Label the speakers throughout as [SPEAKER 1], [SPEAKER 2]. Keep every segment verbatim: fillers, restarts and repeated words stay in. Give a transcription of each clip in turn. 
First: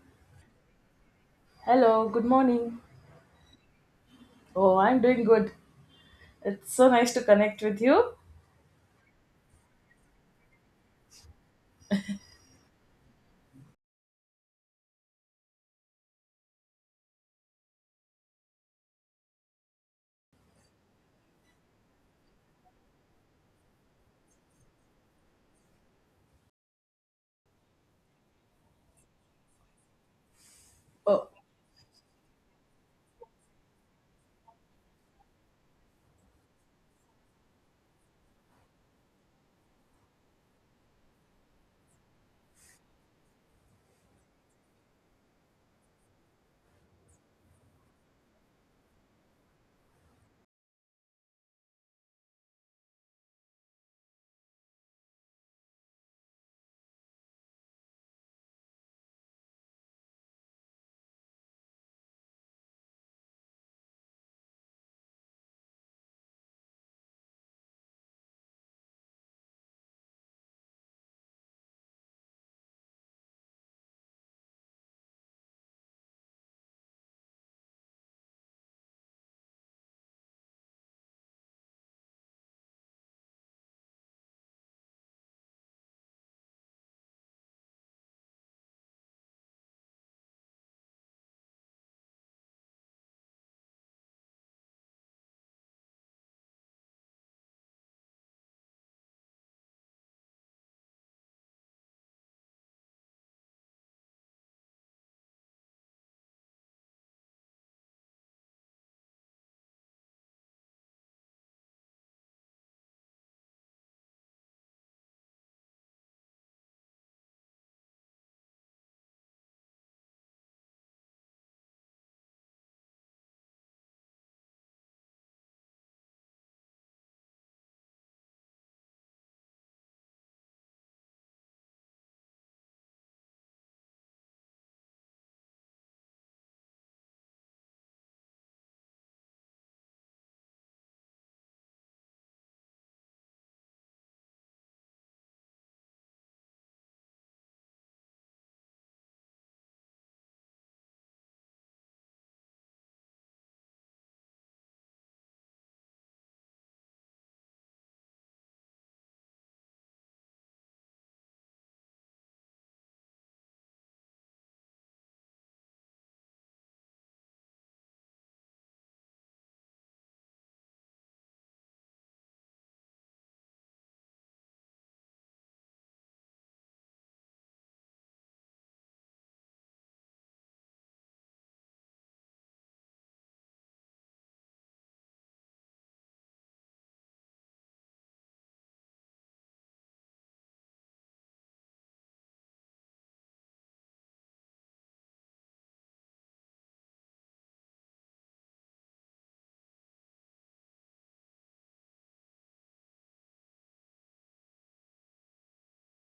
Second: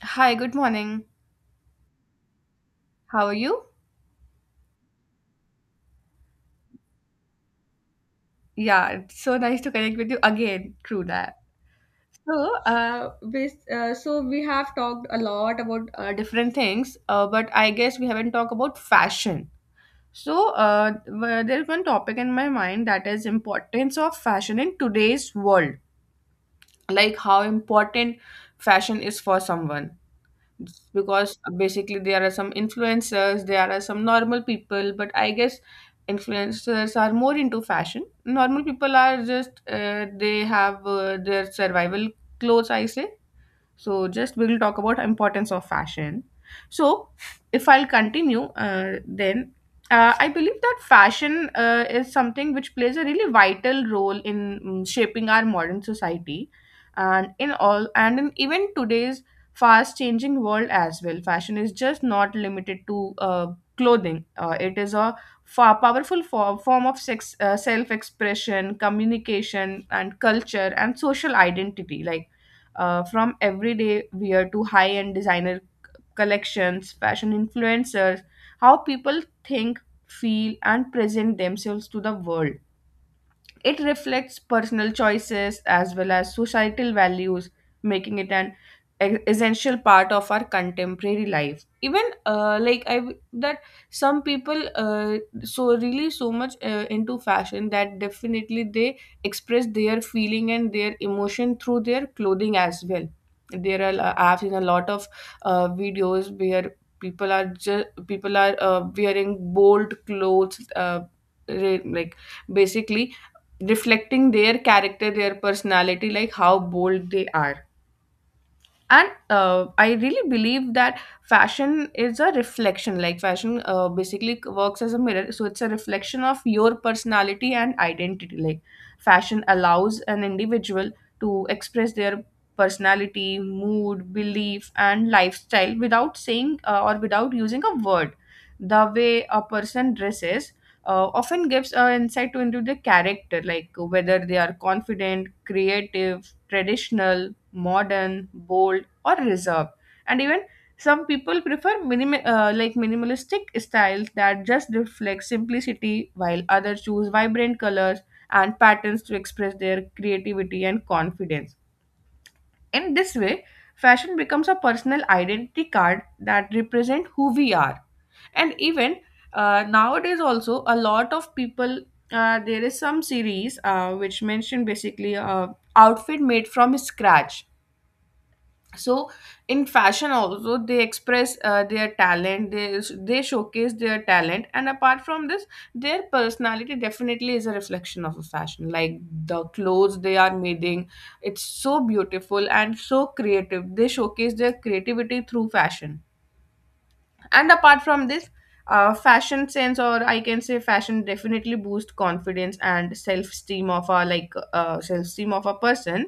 [SPEAKER 1] Hi, good morning.
[SPEAKER 2] Hello, good morning.
[SPEAKER 1] How are you?
[SPEAKER 2] Oh, I'm doing good. It's so nice to connect with you.
[SPEAKER 1] Yeah, it's so nice to connect with you again through that. So, uh, bas uh, so we have talked a lot about uh, different things, uh, but I guess we haven't talked about fashion. So, uh, w- there's one topic in my mind, that is importance of fashion in today's world, like how important fashion is for someone.
[SPEAKER 2] Oh,
[SPEAKER 1] Because basically there are some influencers, there are some normal people, but I guess influencers are more into fashion. Normal people are just uh, they have uh, their survival clothes, I say. So just we will talk about importance of fashion. So if I'll continue uh, then uh, I believe that fashion uh, is something which plays a really vital role in mm, shaping our modern society and in all and in even today's fast changing world as well. Fashion is just not limited to uh, clothing. Uh, it is a fa- powerful fo- form of sex, uh, self-expression, communication and culture and social identity, like uh, from everyday wear to high end designer collections, fashion influencers, how people think, feel, and present themselves to the world. It reflects personal choices as well as societal values, making it an e- essential part of our contemporary life. Even uh, like i w- that some people uh, so really so much uh, into fashion, that definitely they express their feeling and their emotion through their clothing as well. There are uh, I've seen a lot of uh, videos where people are just people are uh, wearing bold clothes, uh, re- like basically reflecting their character, their personality, like how bold they are. And uh, I really believe that fashion is a reflection, like fashion uh, basically works as a mirror, so it's a reflection of your personality and identity. Like fashion allows an individual to express their personality, mood, belief and lifestyle without saying uh, or without using a word. The way a person dresses uh, often gives an insight to into their character, like whether they are confident, creative, traditional, modern, bold or reserved. And even some people prefer minim- uh, like minimalistic styles that just reflect simplicity, while others choose vibrant colors and patterns to express their creativity and confidence. In this way fashion becomes a personal identity card that represent who we are. And even uh, nowadays also, a lot of people, uh, there is some series uh, which mentioned basically uh, outfit made from scratch. So in fashion also they express uh, their talent, they they showcase their talent. And apart from this, their personality definitely is a reflection of a fashion, like the clothes they are making, it's so beautiful and so creative. They showcase their creativity through fashion. And apart from this, uh, fashion sense, or I can say fashion, definitely boost confidence and self-esteem of a, like uh, self-esteem of a person.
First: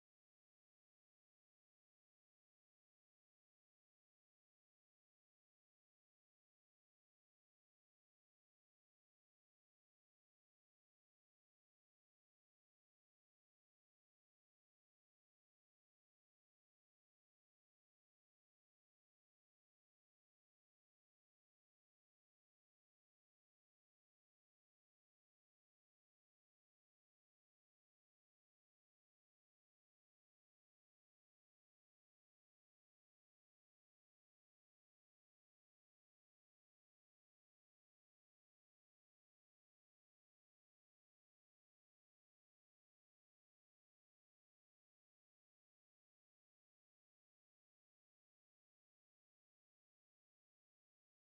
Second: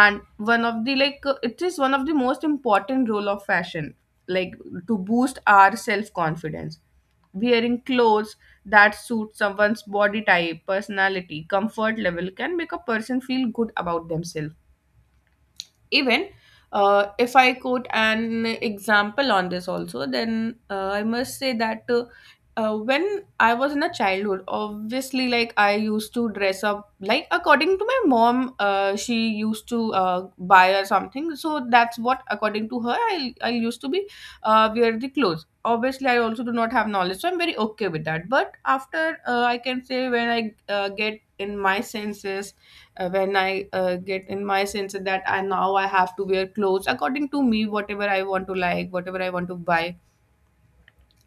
[SPEAKER 1] And one of the like uh, it is one of the most important role of fashion, like to boost our self confidence. Wearing clothes that suit someone's body type, personality, comfort level can make a person feel good about themselves. Even uh, if I quote an example on this also, then uh, I must say that, uh, uh, when I was in a childhood, obviously, like I used to dress up like according to my mom. Uh, she used to uh, buy or something, so that's what according to her, I I used to be uh, wear the clothes. Obviously, I also do not have knowledge, so I'm very okay with that. But after uh, I can say, when I uh, get in my senses, uh, when I uh, get in my sense that I, now I have to wear clothes according to me, whatever I want to, like whatever I want to buy,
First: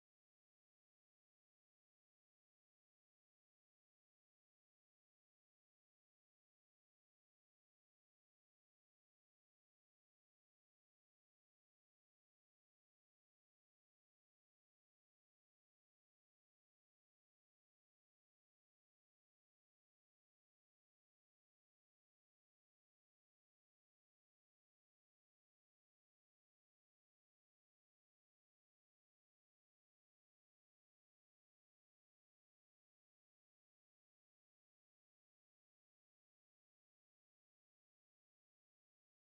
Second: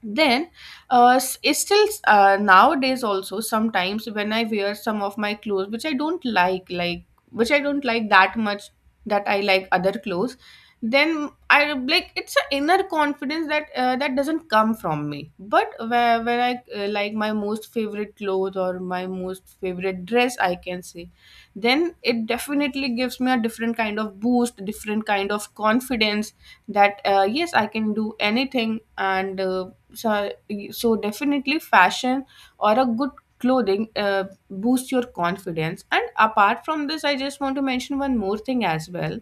[SPEAKER 1] then uh, s- it's still uh, nowadays also, sometimes when I wear some of my clothes which I don't like, like which i don't like that much, that I like other clothes, then I, like, it's an inner confidence that uh, that doesn't come from me, but where, where I uh, like my most favorite clothes or my most favorite dress, I can say, then it definitely gives me a different kind of boost, different kind of confidence, that uh, yes, I can do anything. And uh, so, so definitely fashion or a good clothing uh, boosts your confidence. And apart from this, I just want to mention one more thing as well.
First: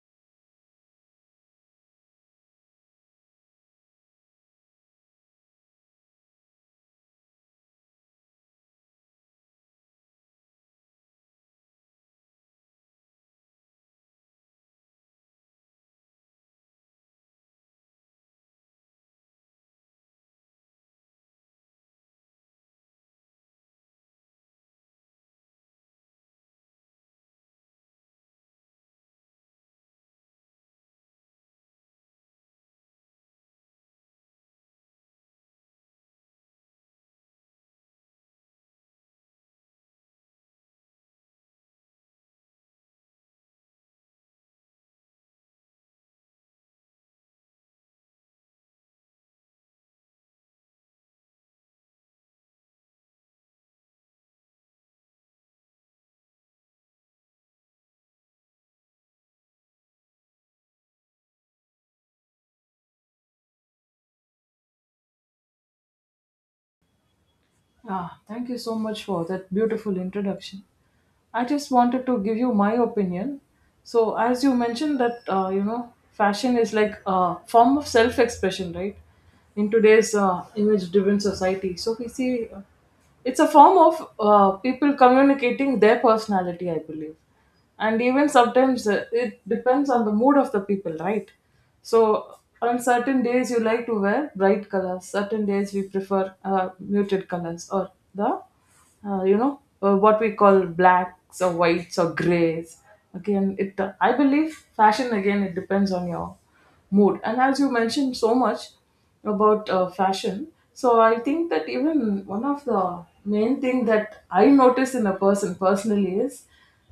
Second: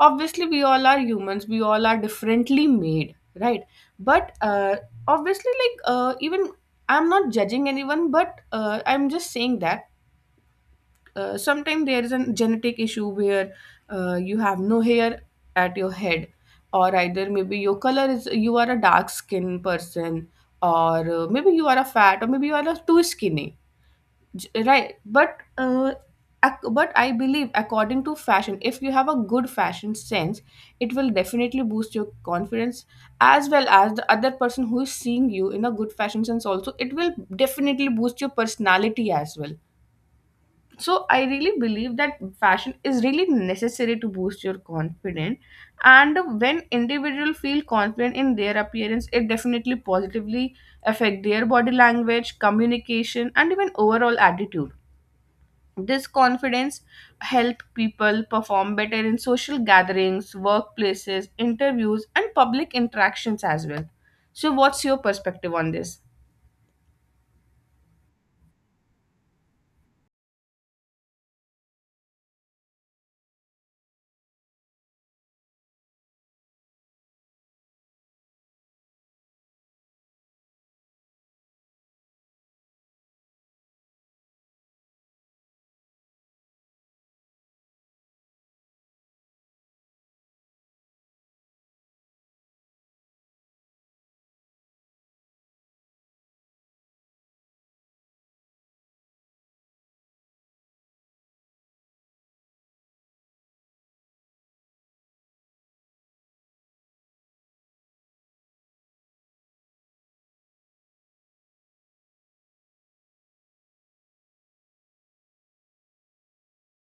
[SPEAKER 1] Obviously we all are humans, we all are differently made, right? But uh, obviously, like uh, even I'm not judging anyone, but uh, I'm just saying that uh, sometimes there is a genetic issue where uh, you have no hair at your head, or either maybe your color is, you are a dark skinned person, or uh, maybe you are a fat, or maybe you are a too skinny. J- right, but uh, ac- but I believe according to fashion, if you have a good fashion sense, it will definitely boost your confidence, as well as the other person who is seeing you in a good fashion sense also, it will definitely boost your personality as well. So I really believe that fashion is really necessary to boost your confidence. And when individual feel confident in their appearance, it definitely positively affect their body language, communication and even overall attitude. This confidence help people perform better in social gatherings, workplaces, interviews and public interactions as well. So what's your perspective on this?
[SPEAKER 2] ah, thank you so much for that beautiful introduction. I just wanted to give you my opinion. So, as you mentioned that uh, you know, fashion is like a form of self-expression, right? In today's uh, image-driven society, so we see uh, it's a form of uh, people communicating their personality, I believe, and even sometimes uh, it depends on the mood of the people, right? So, on certain days you like to wear bright colors. Certain days we prefer uh, muted colors or the uh, you know uh, what we call blacks or whites or grays again. It i believe fashion again, it depends on your mood. And as you mentioned so much about uh, fashion, so I think that even one of the main thing that I notice in a person personally is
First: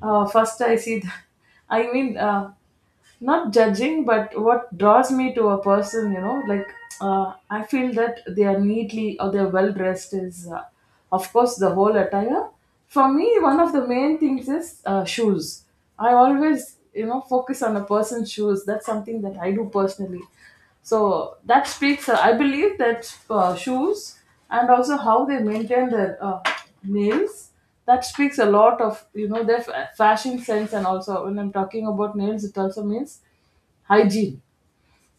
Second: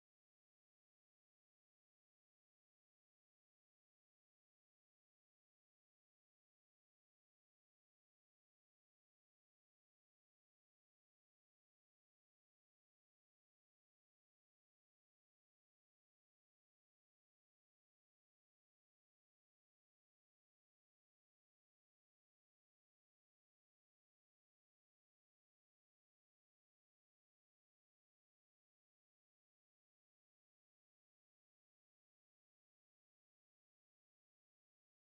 [SPEAKER 2] uh, first I see the, I mean uh, not judging, but what draws me to a person, you know, like uh, I feel that they are neatly or they're well dressed is uh, of course the whole attire. For me, one of the main things is uh, shoes. I always, you know, focus on a person's shoes. That's something that I do personally. So that speaks, uh, I believe that uh, shoes and also how they maintain their uh, nails, that speaks a lot of, you know, their fa- fashion sense. And also when I'm talking about nails, it also means hygiene.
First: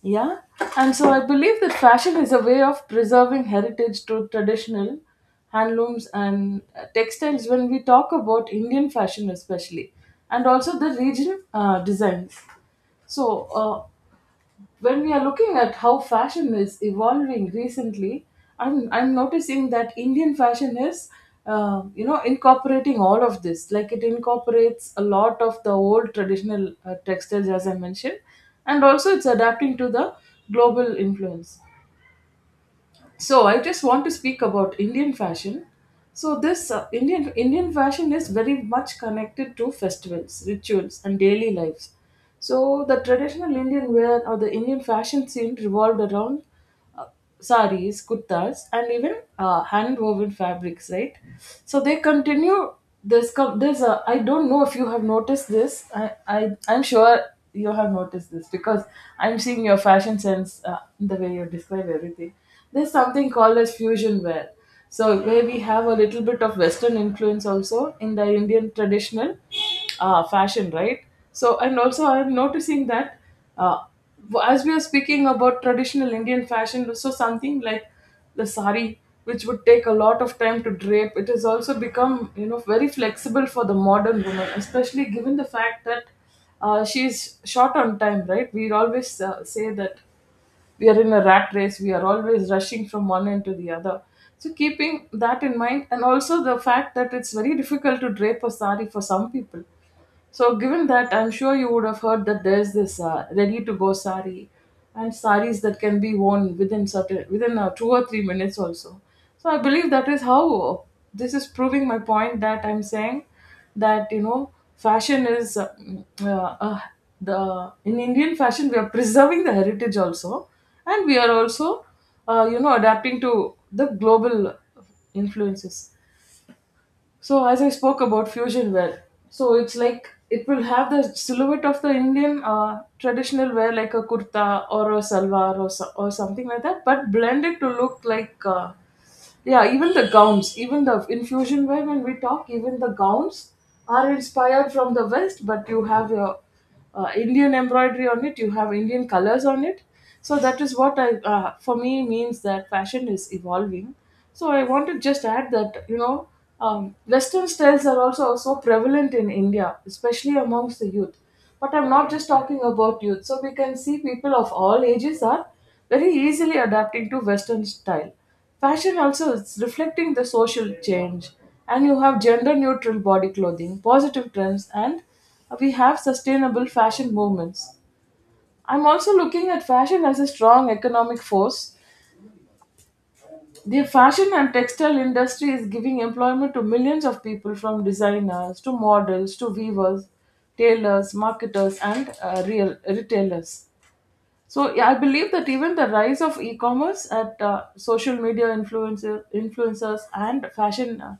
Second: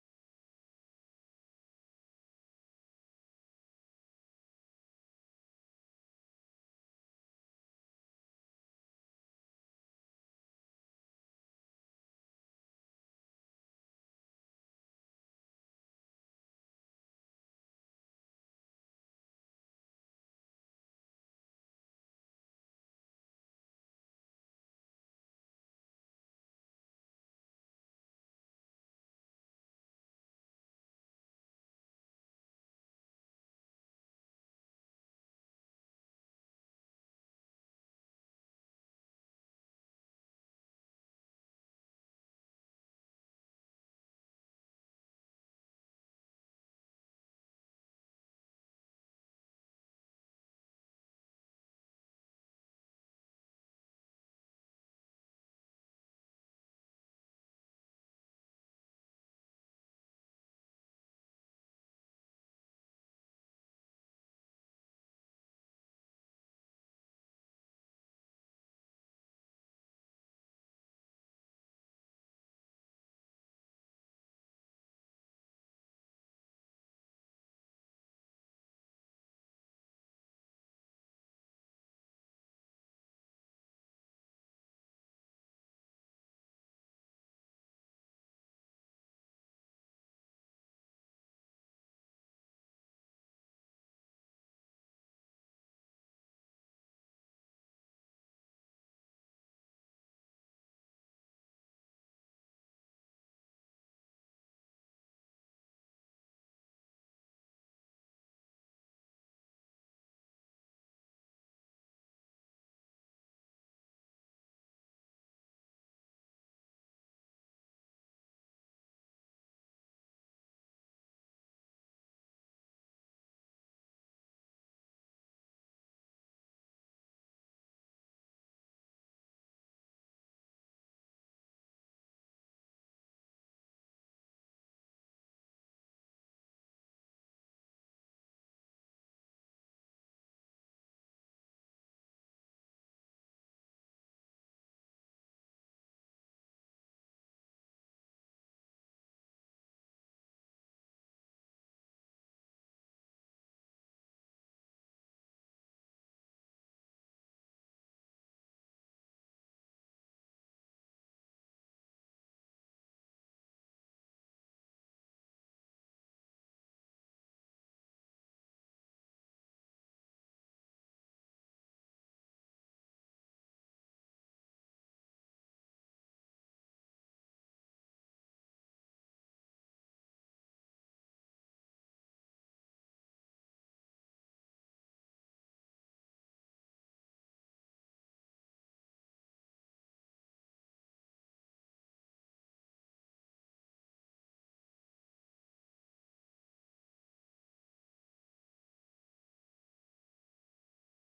[SPEAKER 2] Yeah. And so I believe that fashion is a way of preserving heritage to traditional handlooms and uh, textiles when we talk about Indian fashion especially, and also the region uh, designs. So uh, when we are looking at how fashion is evolving recently, I'm I'm noticing that Indian fashion is uh, you know, incorporating all of this. Like it incorporates a lot of the old traditional uh, textiles, as I mentioned, and also it's adapting to the global influence. So I just want to speak about Indian fashion. So this uh, indian indian fashion is very much connected to festivals, rituals and daily lives. So the traditional Indian wear or the Indian fashion scene revolved around uh, saris, kurtas and even uh, hand woven fabrics, right? So they continue this com- there's a, I don't know if you have noticed this. I, I i'm sure you have noticed this because I'm seeing your fashion sense uh, in the way you describe everything. There's something called as fusion wear. So, where we have a little bit of Western influence also in the Indian traditional uh, fashion, right? So, and also I'm noticing that uh, as we are speaking about traditional Indian fashion, so something like the sari, which would take a lot of time to drape, it has also become, you know, very flexible for the modern woman, especially given the fact that uh, she's short on time, right? We always uh, say that we are in a rat race. We are always rushing from one end to the other. So keeping that in mind, and also the fact that it's very difficult to drape a sari for some people. So, given that, I'm sure you would have heard that there's this uh, ready-to-go sari, and saris that can be worn within certain within uh, two or three minutes also. So, I believe that is how this is proving my point that I'm saying that, you know, fashion is uh, uh, uh, the in indian fashion. We are preserving the heritage also, and we are also uh, you know, adapting to the global influences. So as I spoke about fusion wear, so it's like it will have the silhouette of the Indian uh, traditional wear, like a kurta or a salwar or so, or something like that, but blended to look like uh, yeah, even the gowns, even the in fusion wear when we talk, even the gowns are inspired from the West, but you have your uh, Indian embroidery on it, you have Indian colors on it. So that is what I, uh, for me, means that fashion is evolving. So I want to just add that, you know, um, Western styles are also so prevalent in India, especially amongst the youth. But I'm not just talking about youth. So we can see people of all ages are very easily adapting to Western style. Fashion also is reflecting the social change, and you have gender neutral body clothing, positive trends, and we have sustainable fashion movements. I'm also looking at fashion as a strong economic force. The fashion and textile industry is giving employment to millions of people, from designers to models to weavers, tailors, marketers, and uh, real retailers. So yeah, I believe that even the rise of e-commerce at uh, social media influencer, influencers and fashion uh,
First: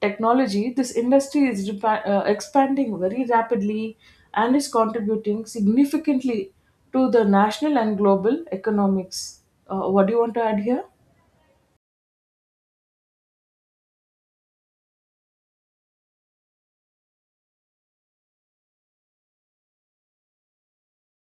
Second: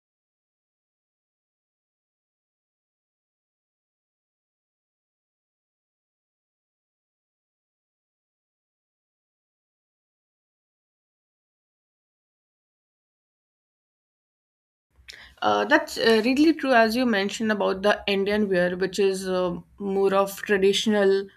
[SPEAKER 2] technology, this industry is repa- uh, expanding very rapidly and is contributing significantly to the national and global economics. Uh, what do you want to add here?
[SPEAKER 1] Uh, that's uh, really true, as you mentioned about the Indian wear, which is uh, more of traditional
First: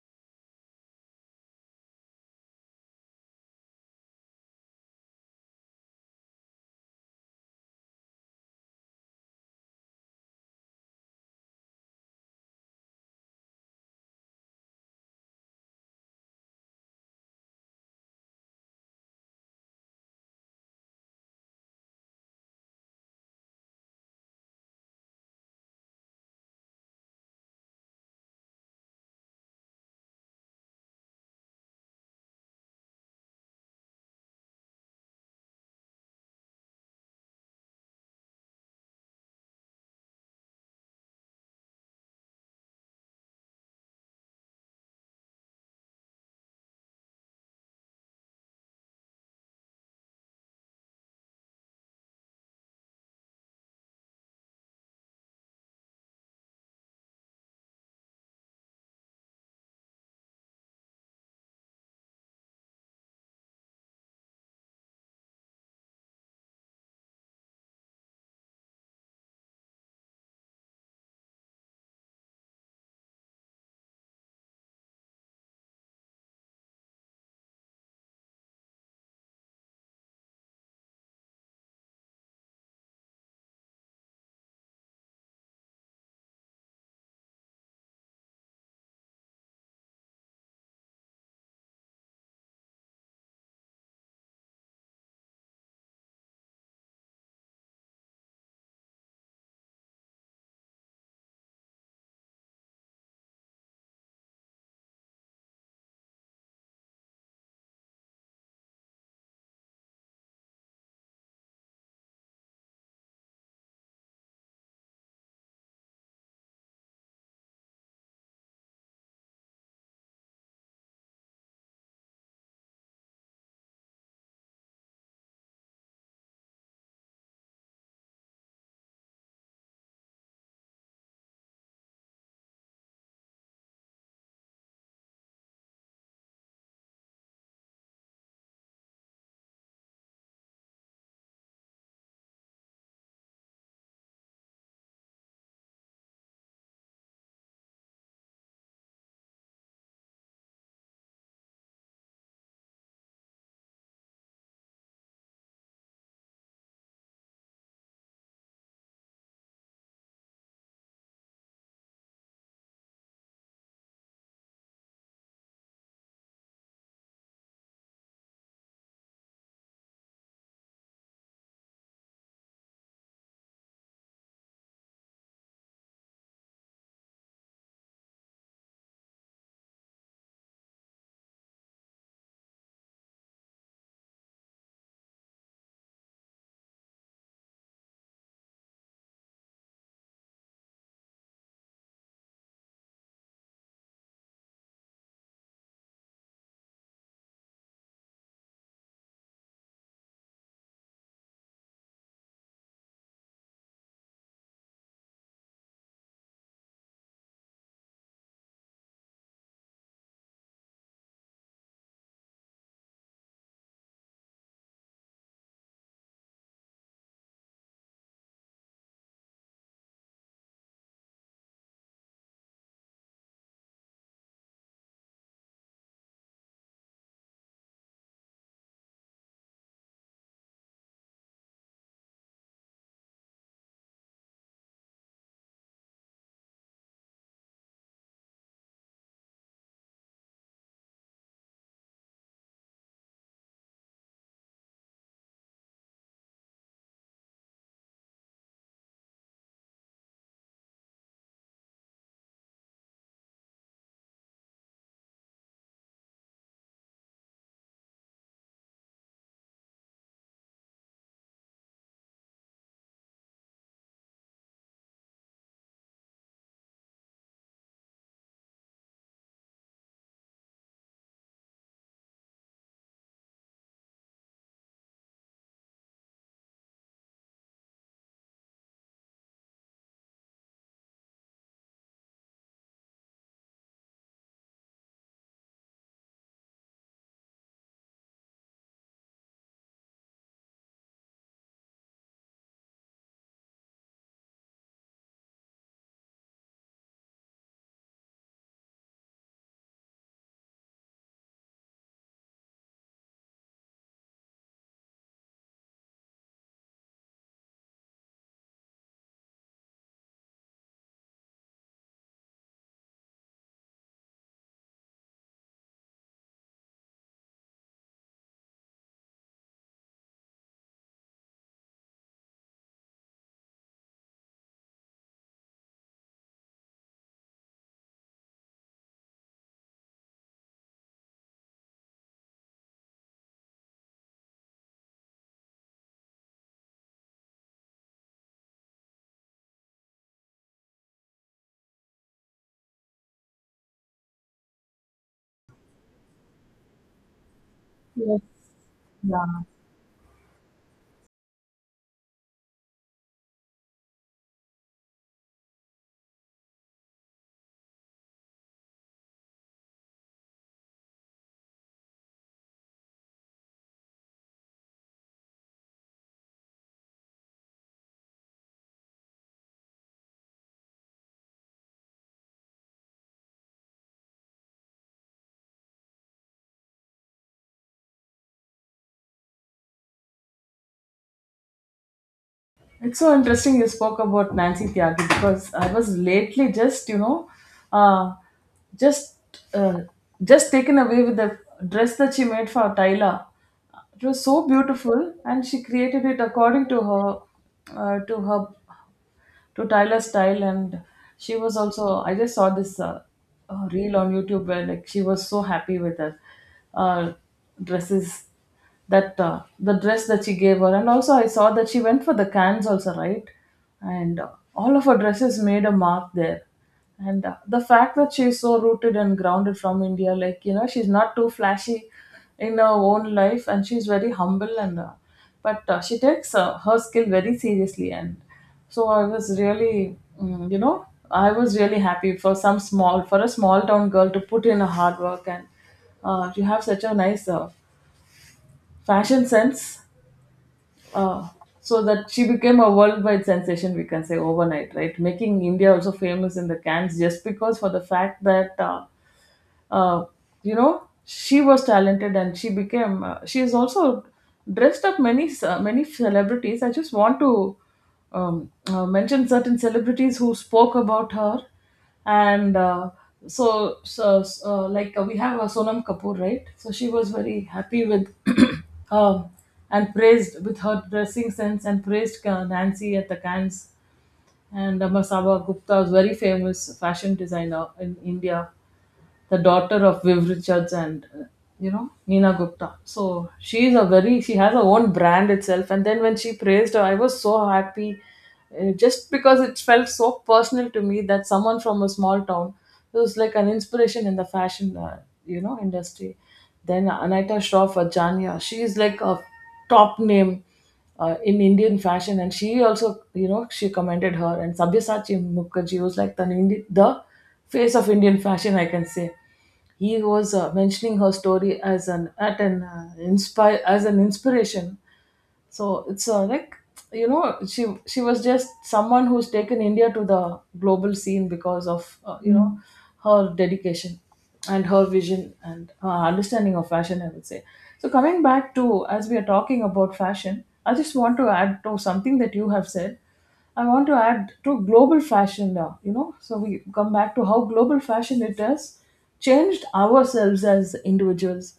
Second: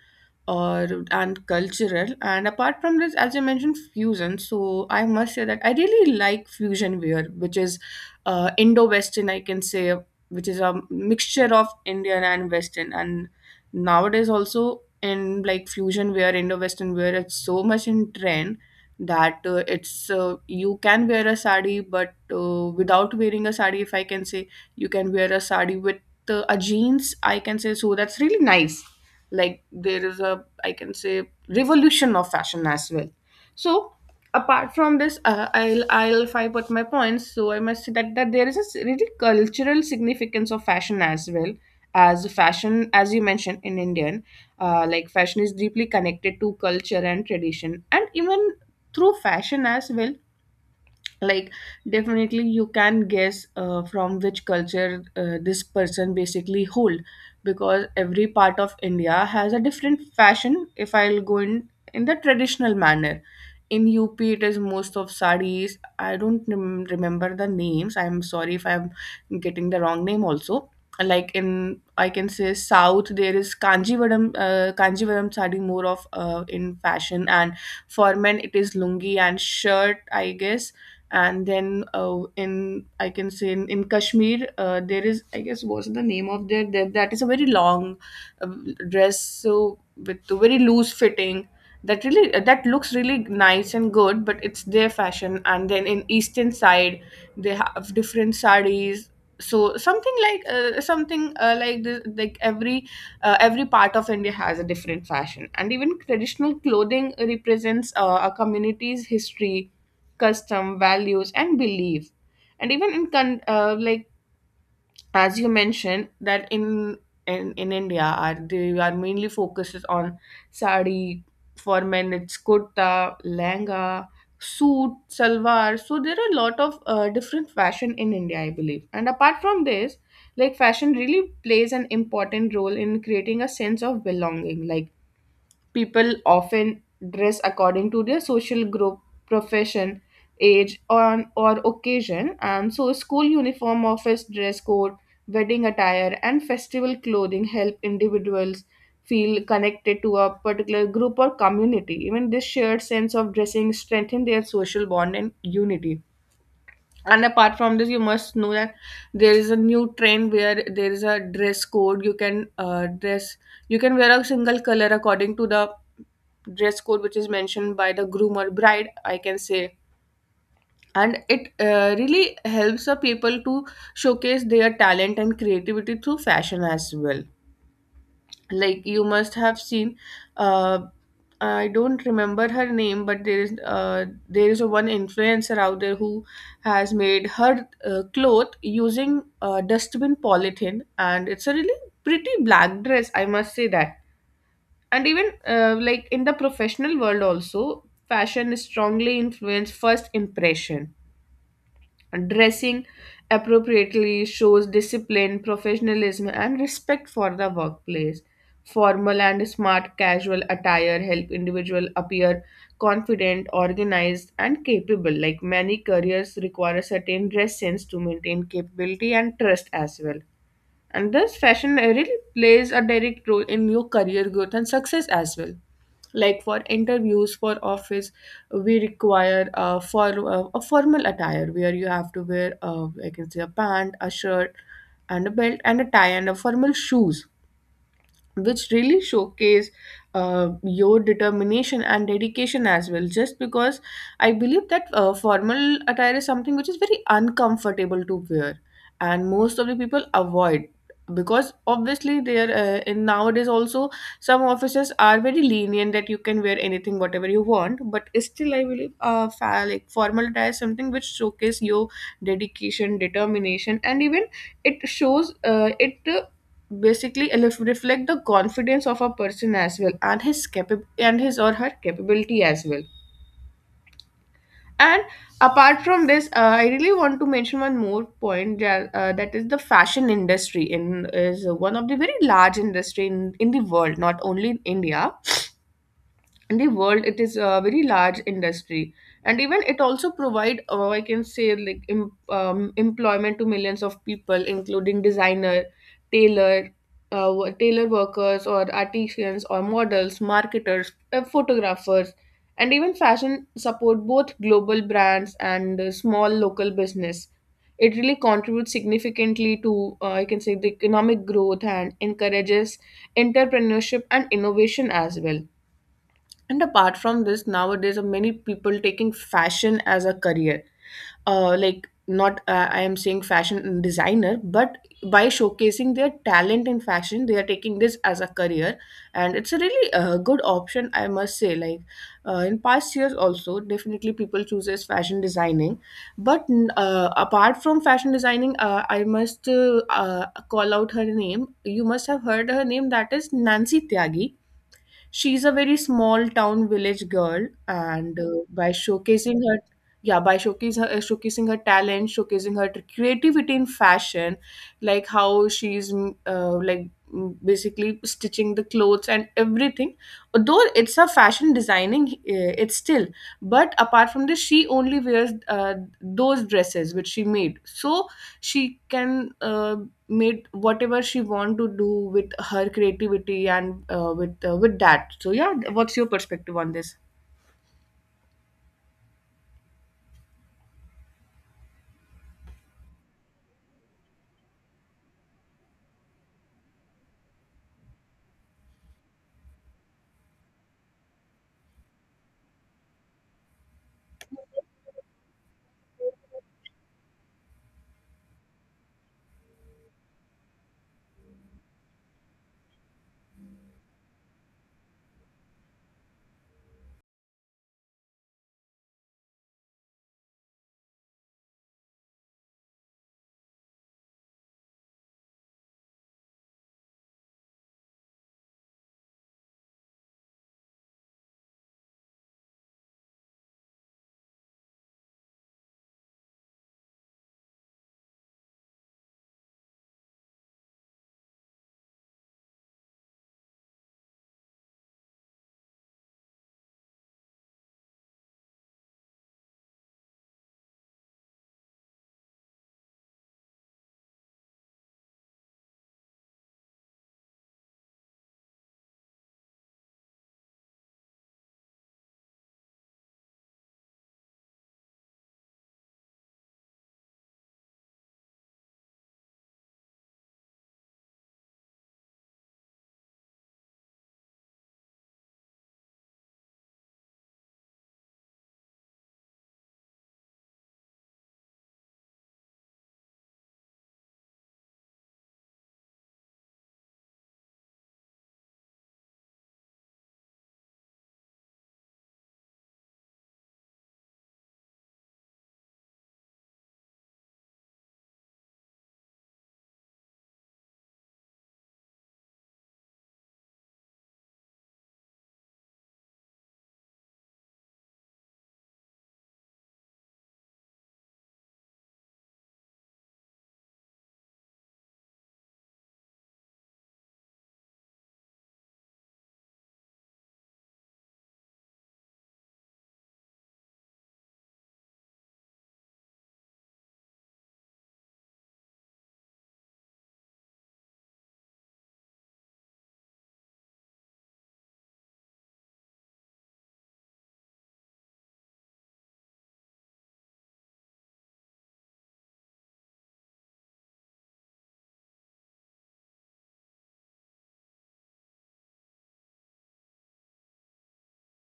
[SPEAKER 1] or and cultural. And apart from this, as you mentioned, fusion. So I must say that I really like fusion wear, which is uh, Indo-Western, I can say, which is a mixture of Indian and Western. And nowadays also in, like, fusion wear, Indo-Western wear, it's so much in trend, that uh, it's uh, you can wear a sari, but uh, without wearing a sari, if I can say, you can wear a sari with uh, a jeans, I can say. So that's really nice. Like there is a, I can say, revolution of fashion as well. So apart from this, uh, i'll i'll if I put my points, so I must say that, that there is a s- really cultural significance of fashion as well. As fashion, as you mentioned, in Indian, uh, like fashion is deeply connected to culture and tradition. And even through fashion as well, like definitely you can guess uh, from which culture uh, this person basically hold, because every part of India has a different fashion. If I'll go in in the traditional manner, in UP it is most of sarees, I don't rem- remember the names, I'm sorry if I'm getting the wrong name also. Like in, I can say, south there is kanjivaram, uh, kanjivaram sari, more of uh, in fashion, and for men it is lungi and shirt, I guess. And then uh, in, I can say, in, in Kashmir, uh, there is, I guess, what's the name of their, that, that is a very long um, dress, so with a very loose fitting, that really, that looks really nice and good, but it's their fashion. And then in eastern side they have different sarees. So something like uh, something uh, like this, like every uh, every part of India has a different fashion. And even traditional clothing represents uh, a community's history, custom, values and belief. And even in con- uh, like as you mentioned that in in, in India are they are mainly focuses on sari, for men it's kurta, langa, suit salwar. So there are a lot of uh, different fashion in India, I believe. And apart from this, like fashion really plays an important role in creating a sense of belonging. Like people often dress according to their social group, profession, age, or, or occasion, and so school uniform, office dress code, wedding attire, and festival clothing help individuals feel connected to a particular group or community. Even this shared sense of dressing strengthen their social bond and unity. And apart from this, you must know that there is a new trend where there is a dress code. You can uh, dress, you can wear a single color according to the dress code, which is mentioned by the groom or bride, I can say. And it uh, really helps the people to showcase their talent and creativity through fashion as well, like you must have seen. uh, I don't remember her name, but there is uh, there is a one influencer out there who has made her uh, cloth using uh, dustbin polythene, and it's a really pretty black dress, I must say that. And even, uh, like in the professional world also, fashion is strongly influenced first impression. Dressing appropriately shows discipline, professionalism, and respect for the workplace. Formal and smart casual attire help individual appear confident, organized, and capable, like many careers require a certain dress sense to maintain capability and trust as well. And this fashion really plays a direct role in your career growth and success as well, like for interviews, for office, we require a, for, uh, a formal attire where you have to wear, uh, I can say, a pant, a shirt, and a belt, and a tie, and a formal shoes, which really showcase uh, your determination and dedication as well, just because I believe that uh, formal attire is something which is very uncomfortable to wear, and most of the people avoid because obviously they are, uh, in nowadays also some offices are very lenient that you can wear anything whatever you want, but still I believe, uh, fa- like formal attire is something which showcase your dedication, determination, and even it shows, uh, it basically elef- reflect the confidence of a person as well, and his capa- and his or her capability as well. And apart from this, uh, I really want to mention one more point, that, uh, that is, the fashion industry in is one of the very large industry in, in the world, not only in India, in the world it is a very large industry. And even it also provide, uh, I can say, like em- um, employment to millions of people, including designer, tailor, uh, wo- tailor workers, or artisans, or models, marketers, uh, photographers. And even fashion support both global brands and uh, small local business. It really contributes significantly to, uh, I can say, the economic growth, and encourages entrepreneurship and innovation as well. And apart from this, nowadays, are many people taking fashion as a career. Uh, like, not uh, I am saying fashion designer, but by showcasing their talent in fashion, they are taking this as a career, and it's a really uh, good option, I must say. Like, uh, in past years, also definitely people chooses fashion designing, but uh, apart from fashion designing, uh, I must uh, uh, call out her name. You must have heard her name. That is Nancy Tyagi. She's a very small town village girl, and uh, by showcasing her, yeah, by showcasing her, uh, showcasing her talent, showcasing her creativity in fashion, like how she's mm, uh, like mm, basically stitching the clothes and everything. Although it's a fashion designing, uh, it's still but apart from this, she only wears uh, those dresses which she made, so she can, uh, made whatever she want to do with her creativity, and uh, with uh, with that. So yeah, what's your perspective on this?
[SPEAKER 2] It's so interesting you spoke about Nancy Tyagi because I was lately just, you know, uh, just uh, just taken away with the dress that she made for Tyla. It was so beautiful, and she created it according to her uh, to her to Tyler style. And she was also, I just saw this uh, uh, reel on YouTube where like she was so happy with her uh, dresses, that uh, the dress that she gave her. And also, I saw that she went for the cans also, right? And uh, all of her dresses made a mark there. And uh, the fact that she's so rooted and grounded from India, like, you know, she's not too flashy in her own life and she's very humble and uh, but uh, she takes uh, her skill very seriously. And so I was really, mm, you know, I was really happy for some small for a small town girl to put in a hard work. And uh, you have such a nice uh, fashion sense uh, so that she became a worldwide sensation, we can say overnight, right? Making India also famous in the cans, just because for the fact that uh, uh, you know, she was talented. And she became uh, she has also dressed up many ce- uh, many celebrities. I just want to um, uh, mention certain celebrities who spoke about her. And uh, so, so uh, like uh, we have uh, Sonam Kapoor, right? So she was very happy with um, and praised with her dressing sense and praised uh, Nancy at the Cannes. And uh, Masaba Gupta was very famous fashion designer in India, the daughter of Viv Richards and uh, you know, Nina Gupta. So she is a very, she has her own brand itself. And then when she praised her, I was so happy, uh, just because it felt so personal to me that someone from a small town was like an inspiration in the fashion uh, you know, industry. Then Anita Shroff Ajania, she is like a top name uh, in Indian fashion. And she also, you know, she commended her. And Sabyasachi Mukherjee was like the, Indi- the face of Indian fashion, I can say. He was uh, mentioning her story as an at an uh, inspire as an inspiration. So it's uh, like, you know, she she was just someone who's taken India to the global scene because of uh, you know, her dedication and her vision and her understanding of fashion, I would say. So coming back to as we are talking about fashion, I just want to add to something that you have said. I want to add to global fashion now, you know. So we come back to how global fashion it has changed ourselves as individuals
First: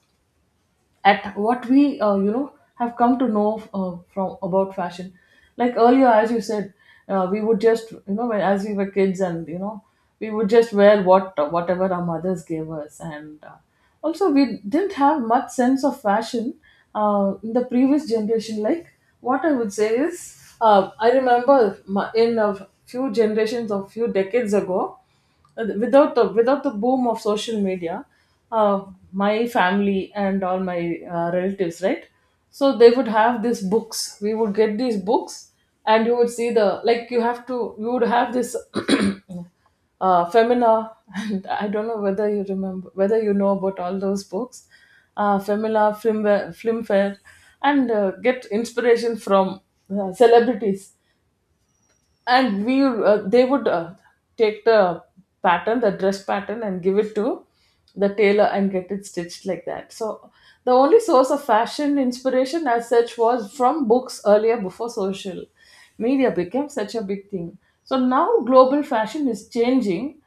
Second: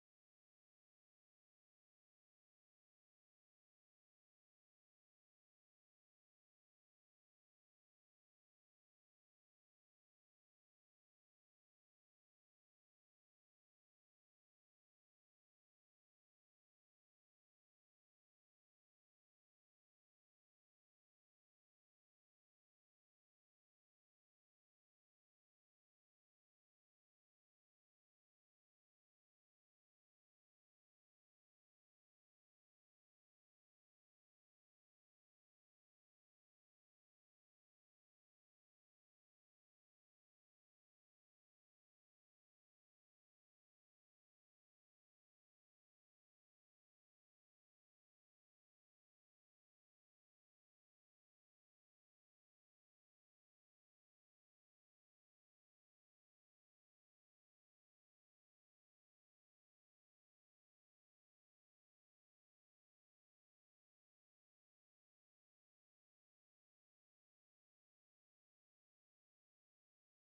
[SPEAKER 2] at what we uh, you know have come to know, uh, from about fashion, like earlier, as you said, uh, we would just, you know when, as we were kids, and you know we would just wear what, uh, whatever our mothers gave us. And uh, also we didn't have much sense of fashion uh, in the previous generation. Like what I would say is, uh, I remember my, in a few generations or few decades ago, uh, without the without the boom of social media, uh, my family and all my uh, relatives, right? So they would have these books, we would get these books, and you would see the, like you have to you would have this uh, Femina. And I don't know whether you remember, whether you know about all those books, uh, Femina, Flimware, Flimfare, and uh, get inspiration from uh, celebrities. And we uh, they would uh, take the pattern, the dress pattern, and give it to the tailor and get it stitched like that. So the only source of fashion inspiration as such was from books earlier, before social media became such a big thing. So now global fashion is changing,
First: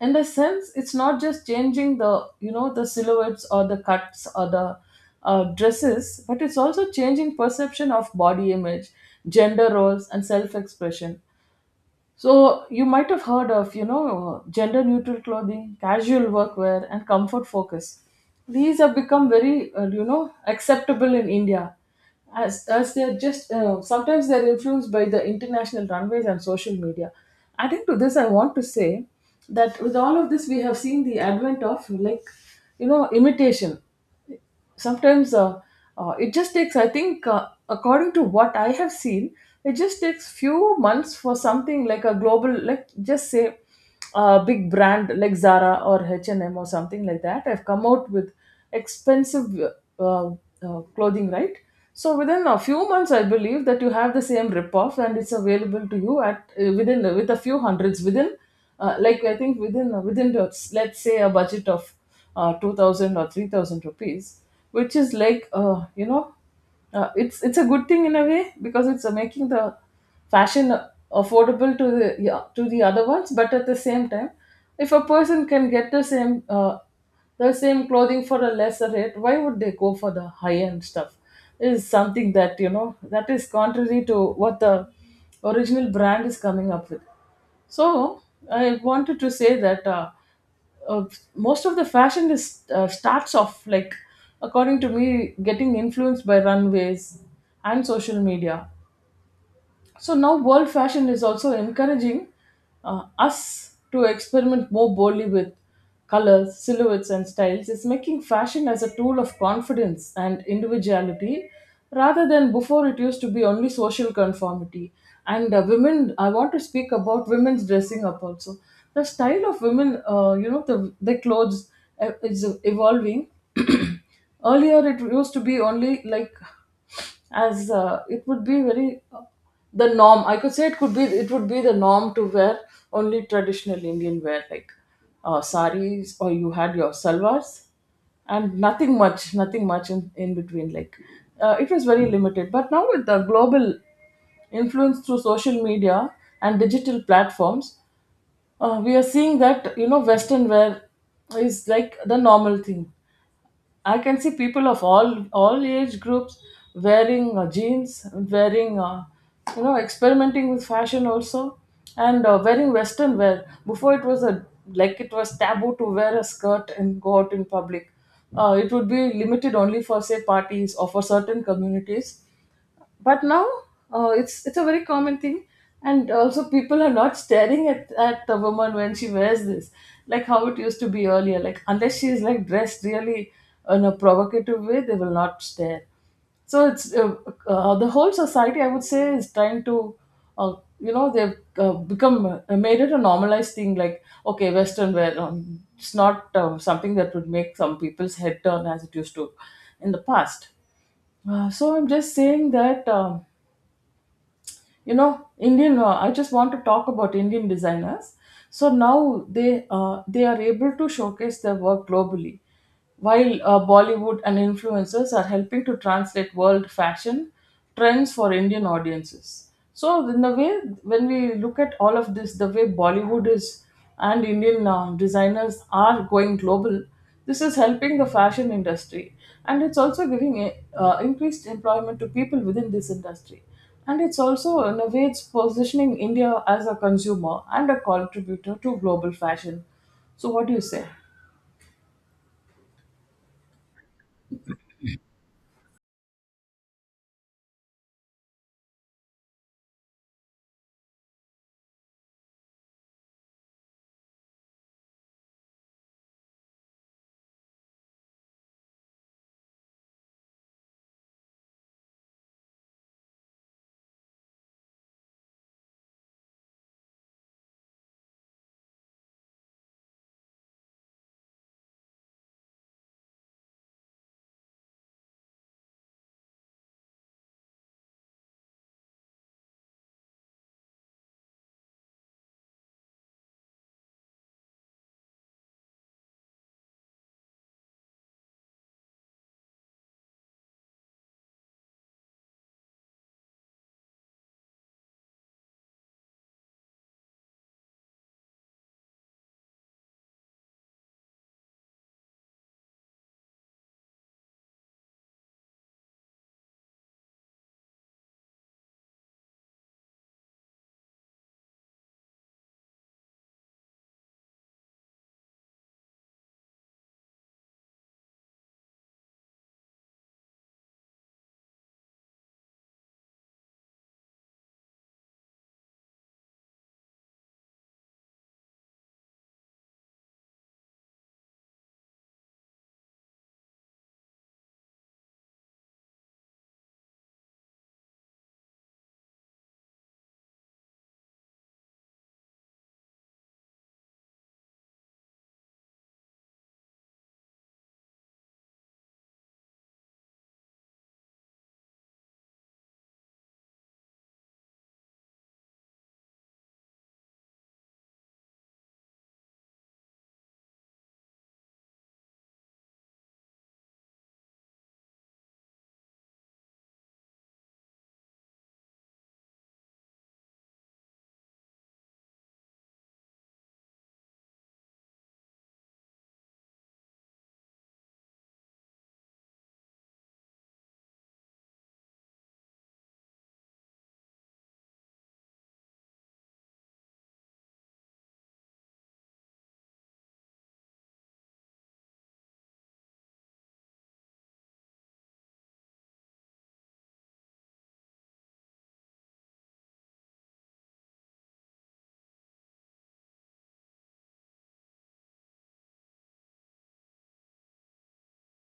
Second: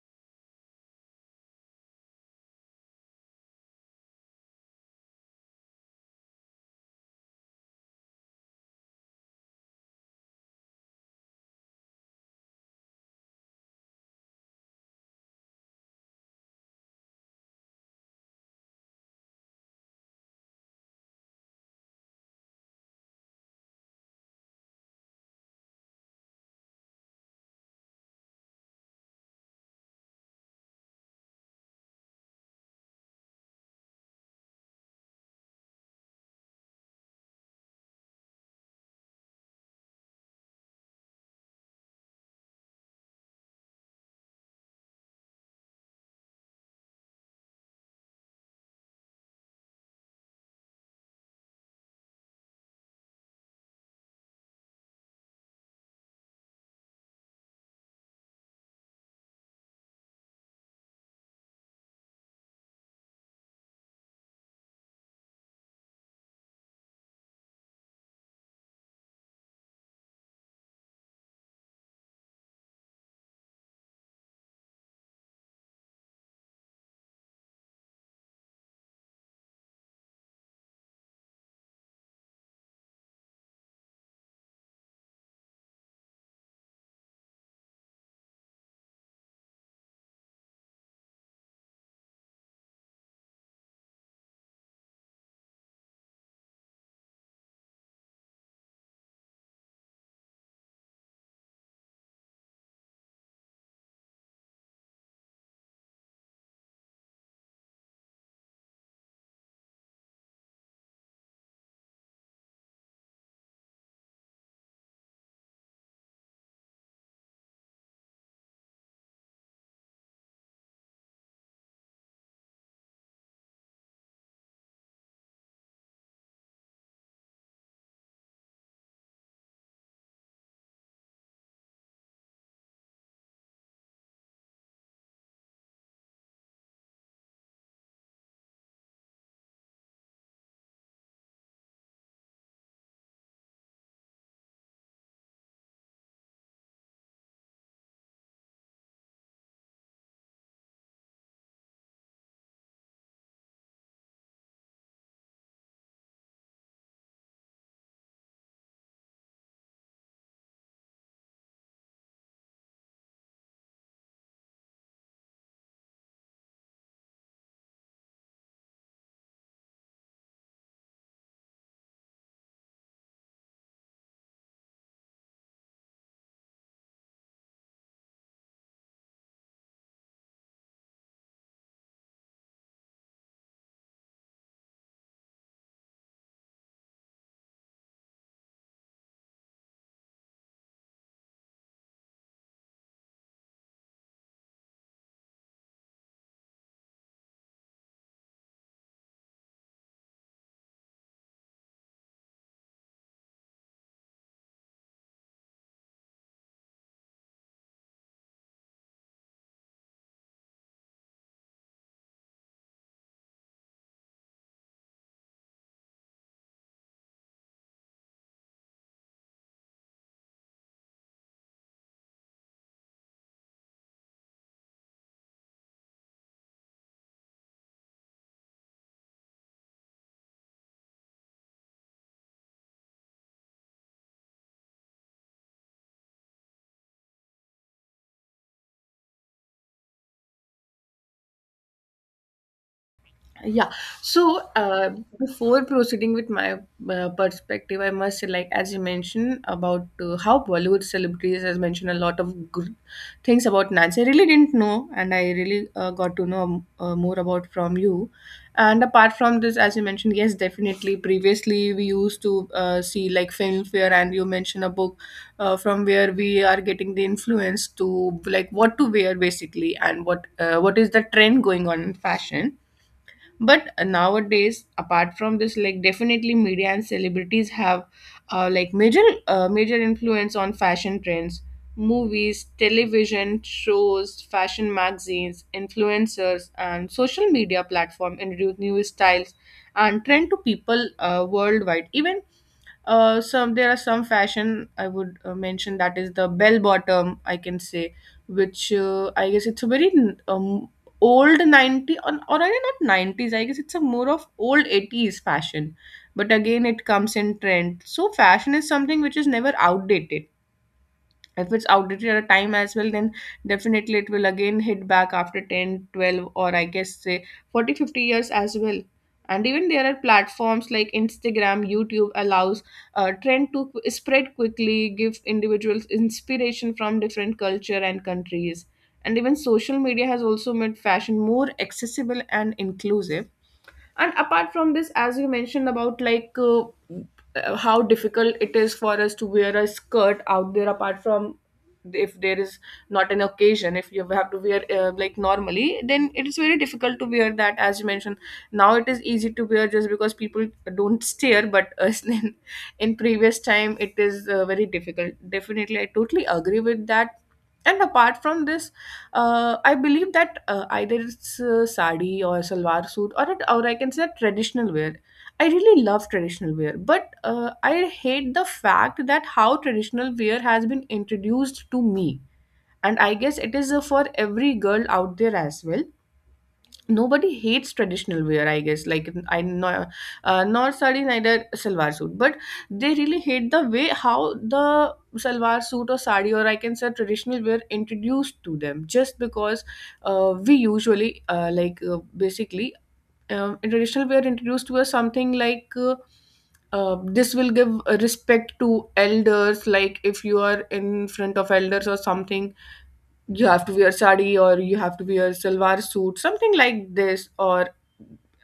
[SPEAKER 2] in the sense it's not just changing the you know the silhouettes or the cuts or the uh, dresses, but it's also changing perception of body image, gender roles, and self-expression. So you might have heard of, you know, gender neutral clothing, casual workwear, and comfort focus. These have become very, uh, you know, acceptable in India, as as they're just, uh, sometimes they're influenced by the international runways and social media. Adding to this, I want to say that with all of this, we have seen the advent of, like, you know, imitation. Sometimes uh, uh, it just takes, I think, uh, according to what I have seen, it just takes few months for something like a global, like just say a big brand like Zara or H&M or something like that have come out with expensive, uh, uh, clothing, right? So within a few months, I believe that you have the same ripoff, and it's available to you at, uh, within with a few hundreds within, uh, like I think within uh, within the, let's say, a budget of uh, two thousand or three thousand rupees, which is like, uh, you know, uh, it's it's a good thing in a way, because it's uh, making the fashion affordable to the, yeah, to the other ones. But at the same time, if a person can get the same, uh, the same clothing for a lesser rate, why would they go for the high end stuff? Is something that, you know, that is contrary to what the original brand is coming up with. So I wanted to say that, uh, uh, most of the fashion is, uh, starts off, like, according to me, getting influenced by runways and social media. So now world fashion is also encouraging uh, us to experiment more boldly with colors, silhouettes, and styles. It's making fashion as a tool of confidence and individuality, rather than before it used to be only social conformity. And uh, women, I want to speak about women's dressing up also. The style of women, uh, you know, the, the clothes uh, is evolving. Earlier it used to be only, like, as uh, it would be very, uh, the norm, I could say, it could be it would be the norm to wear only traditional Indian wear, like uh, saris, or you had your salwars, and nothing much, nothing much in, in between, like, uh, it was very limited. But now with the global influence through social media and digital platforms, uh, we are seeing that, you know Western wear is like the normal thing. I can see people of all all age groups wearing uh, jeans, wearing, uh, you know experimenting with fashion also, and uh, wearing Western wear. Before, it was a, like, it was taboo to wear a skirt and go out in public. Uh, it would be limited only for, say, parties or for certain communities. But now, uh, it's it's a very common thing, and also people are not staring at at the woman when she wears this, like how it used to be earlier, like unless she is, like, dressed really in a provocative way, they will not stare. So it's, uh, uh, the whole society, I would say, is trying to, uh, you know they've uh, become, uh, made it a normalized thing, like, okay, Western wear, um, it's not um, something that would make some people's head turn as it used to in the past. Uh, so I'm just saying that, um, you know Indian, uh, I just want to talk about Indian designers. So now they, uh, they are able to showcase their work globally, while uh, Bollywood and influencers are helping to translate world fashion trends for Indian audiences. So in the way, when we look at all of this, the way Bollywood is, and Indian uh, designers are going global, this is helping the fashion industry, and it's also giving uh, increased employment to people within this industry. And it's also, in a way, it's positioning India as a consumer and a contributor to global fashion. So what do you say?
[SPEAKER 1] Yeah. So uh, before proceeding with my uh, perspective, I must say, like, as you mentioned about uh, how Bollywood celebrities has mentioned a lot of good things about Nancy. I really didn't know, and I really uh, got to know uh, more about from you. And apart from this, as you mentioned, yes, definitely. Previously, we used to uh, see like Filmfare, and you mentioned a book, uh, from where we are getting the influence to, like, what to wear basically, and what uh, what is the trend going on in fashion. But nowadays, apart from this, like, definitely media and celebrities have uh, like major uh, major influence on fashion trends. Movies, television shows, fashion magazines, influencers, and social media platform introduce new styles and trend to people uh, worldwide. Even, uh, some there are some fashion I would uh, mention, that is the bell bottom, I can say, which, uh, I guess it's a very um, old ninety, or, or I mean not nineties, I guess it's a more of old eighties fashion, but again it comes in trend. So fashion is something which is never outdated. If it's outdated at a time as well, then definitely it will again hit back after ten, twelve, or I guess say forty, fifty years as well. And even there are platforms like Instagram, YouTube, allows uh, trend to qu- spread quickly, give individuals inspiration from different culture and countries. And even social media has also made fashion more accessible and inclusive. And apart from this, as you mentioned about, like, uh, uh, how difficult it is for us to wear a skirt out there, apart from if there is not an occasion, if you have to wear uh, like normally, then it is very difficult to wear that, as you mentioned. Now it is easy to wear, just because people don't stare, but uh, in, in previous time it is uh, very difficult, definitely, I totally agree with that. And apart from this, uh, I believe that uh, either it's uh, sari or salwar suit, or it- or I can say traditional wear. I really love traditional wear, but uh, I hate the fact that how traditional wear has been introduced to me, and I guess it is uh, for every girl out there as well. Nobody hates traditional wear, I guess, like, I know, uh, nor sari, neither salwar suit, but they really hate the way how the salwar suit or sari or I can say traditional wear introduced to them, just because uh, we usually uh, like uh, basically, um, in traditional wear introduced to us something like, uh, uh, this will give uh, respect to elders, like if you are in front of elders or something, you have to wear sari, or you have to wear salwar suit, something like this, or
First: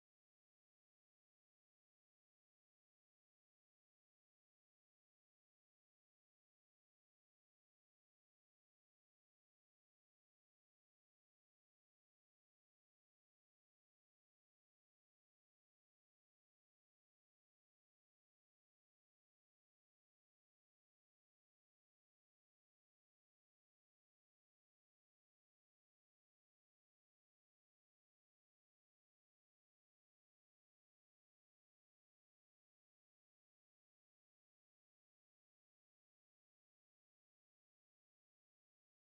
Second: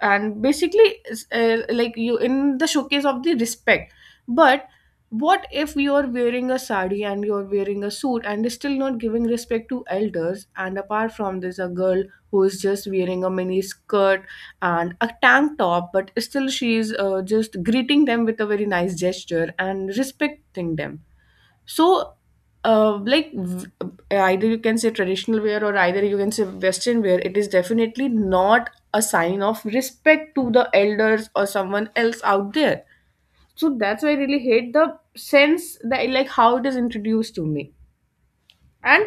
[SPEAKER 1] and basically it's, uh, like, you in the showcase of the respect. But what if you are wearing a sari, and you're wearing a suit, and is still not giving respect to elders, and apart from this a girl who is just wearing a mini skirt and a tank top, but still she's uh, just greeting them with a very nice gesture and respecting them. So, uh, like v- uh, either you can say traditional wear, or either you can say Western wear, it is definitely not a sign of respect to the elders or someone else out there. So that's why I really hate the sense that like how it is introduced to me. And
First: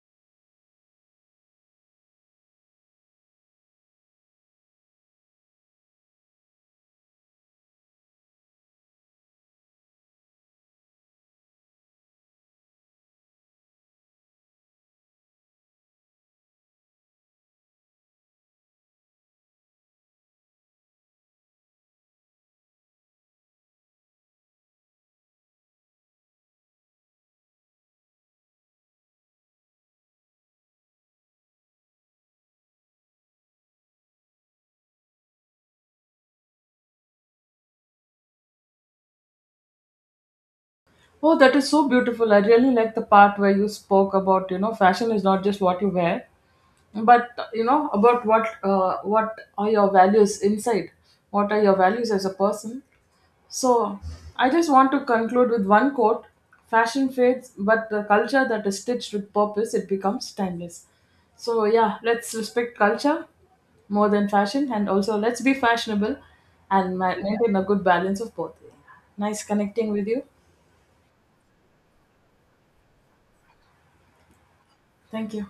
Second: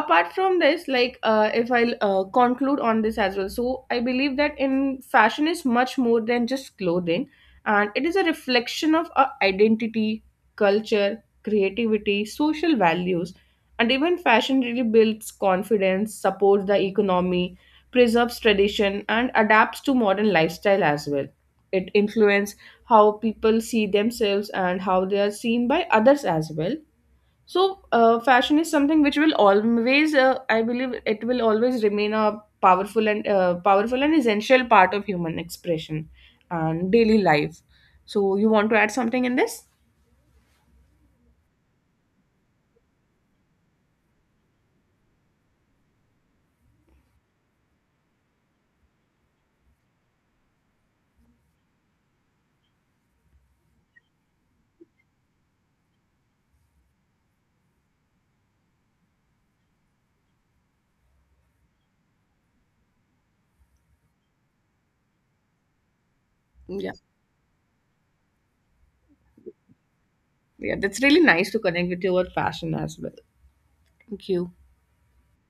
[SPEAKER 1] apart from this, like, uh, if I'll uh, conclude on this as well, so I believe that in fashion is much more than just clothing, and it is a reflection of our identity, culture, creativity, social values. And even fashion really builds confidence, supports the economy, preserves tradition, and adapts to modern lifestyle as well. It influences how people see themselves and how they are seen by others as well. So, uh, fashion is something which will always, uh, I believe, it will always remain a powerful and uh, powerful and essential part of human expression and daily life. So, you want to add something in this?
[SPEAKER 2] Oh, that is so beautiful. I really like the part where you spoke about, you know, fashion is not just what you wear, but, you know, about what uh, what are your values inside? What are your values as a person? So I just want to conclude with one quote. Fashion fades, but the culture that is stitched with purpose, it becomes timeless. So, yeah, let's respect culture more than fashion, and also let's be fashionable
[SPEAKER 1] Yeah,
[SPEAKER 2] and ma- maintain a good balance of both. Nice connecting with you.
[SPEAKER 1] yeah, that's really nice to connect with your fashion as well. Thank you.
[SPEAKER 2] Thank you.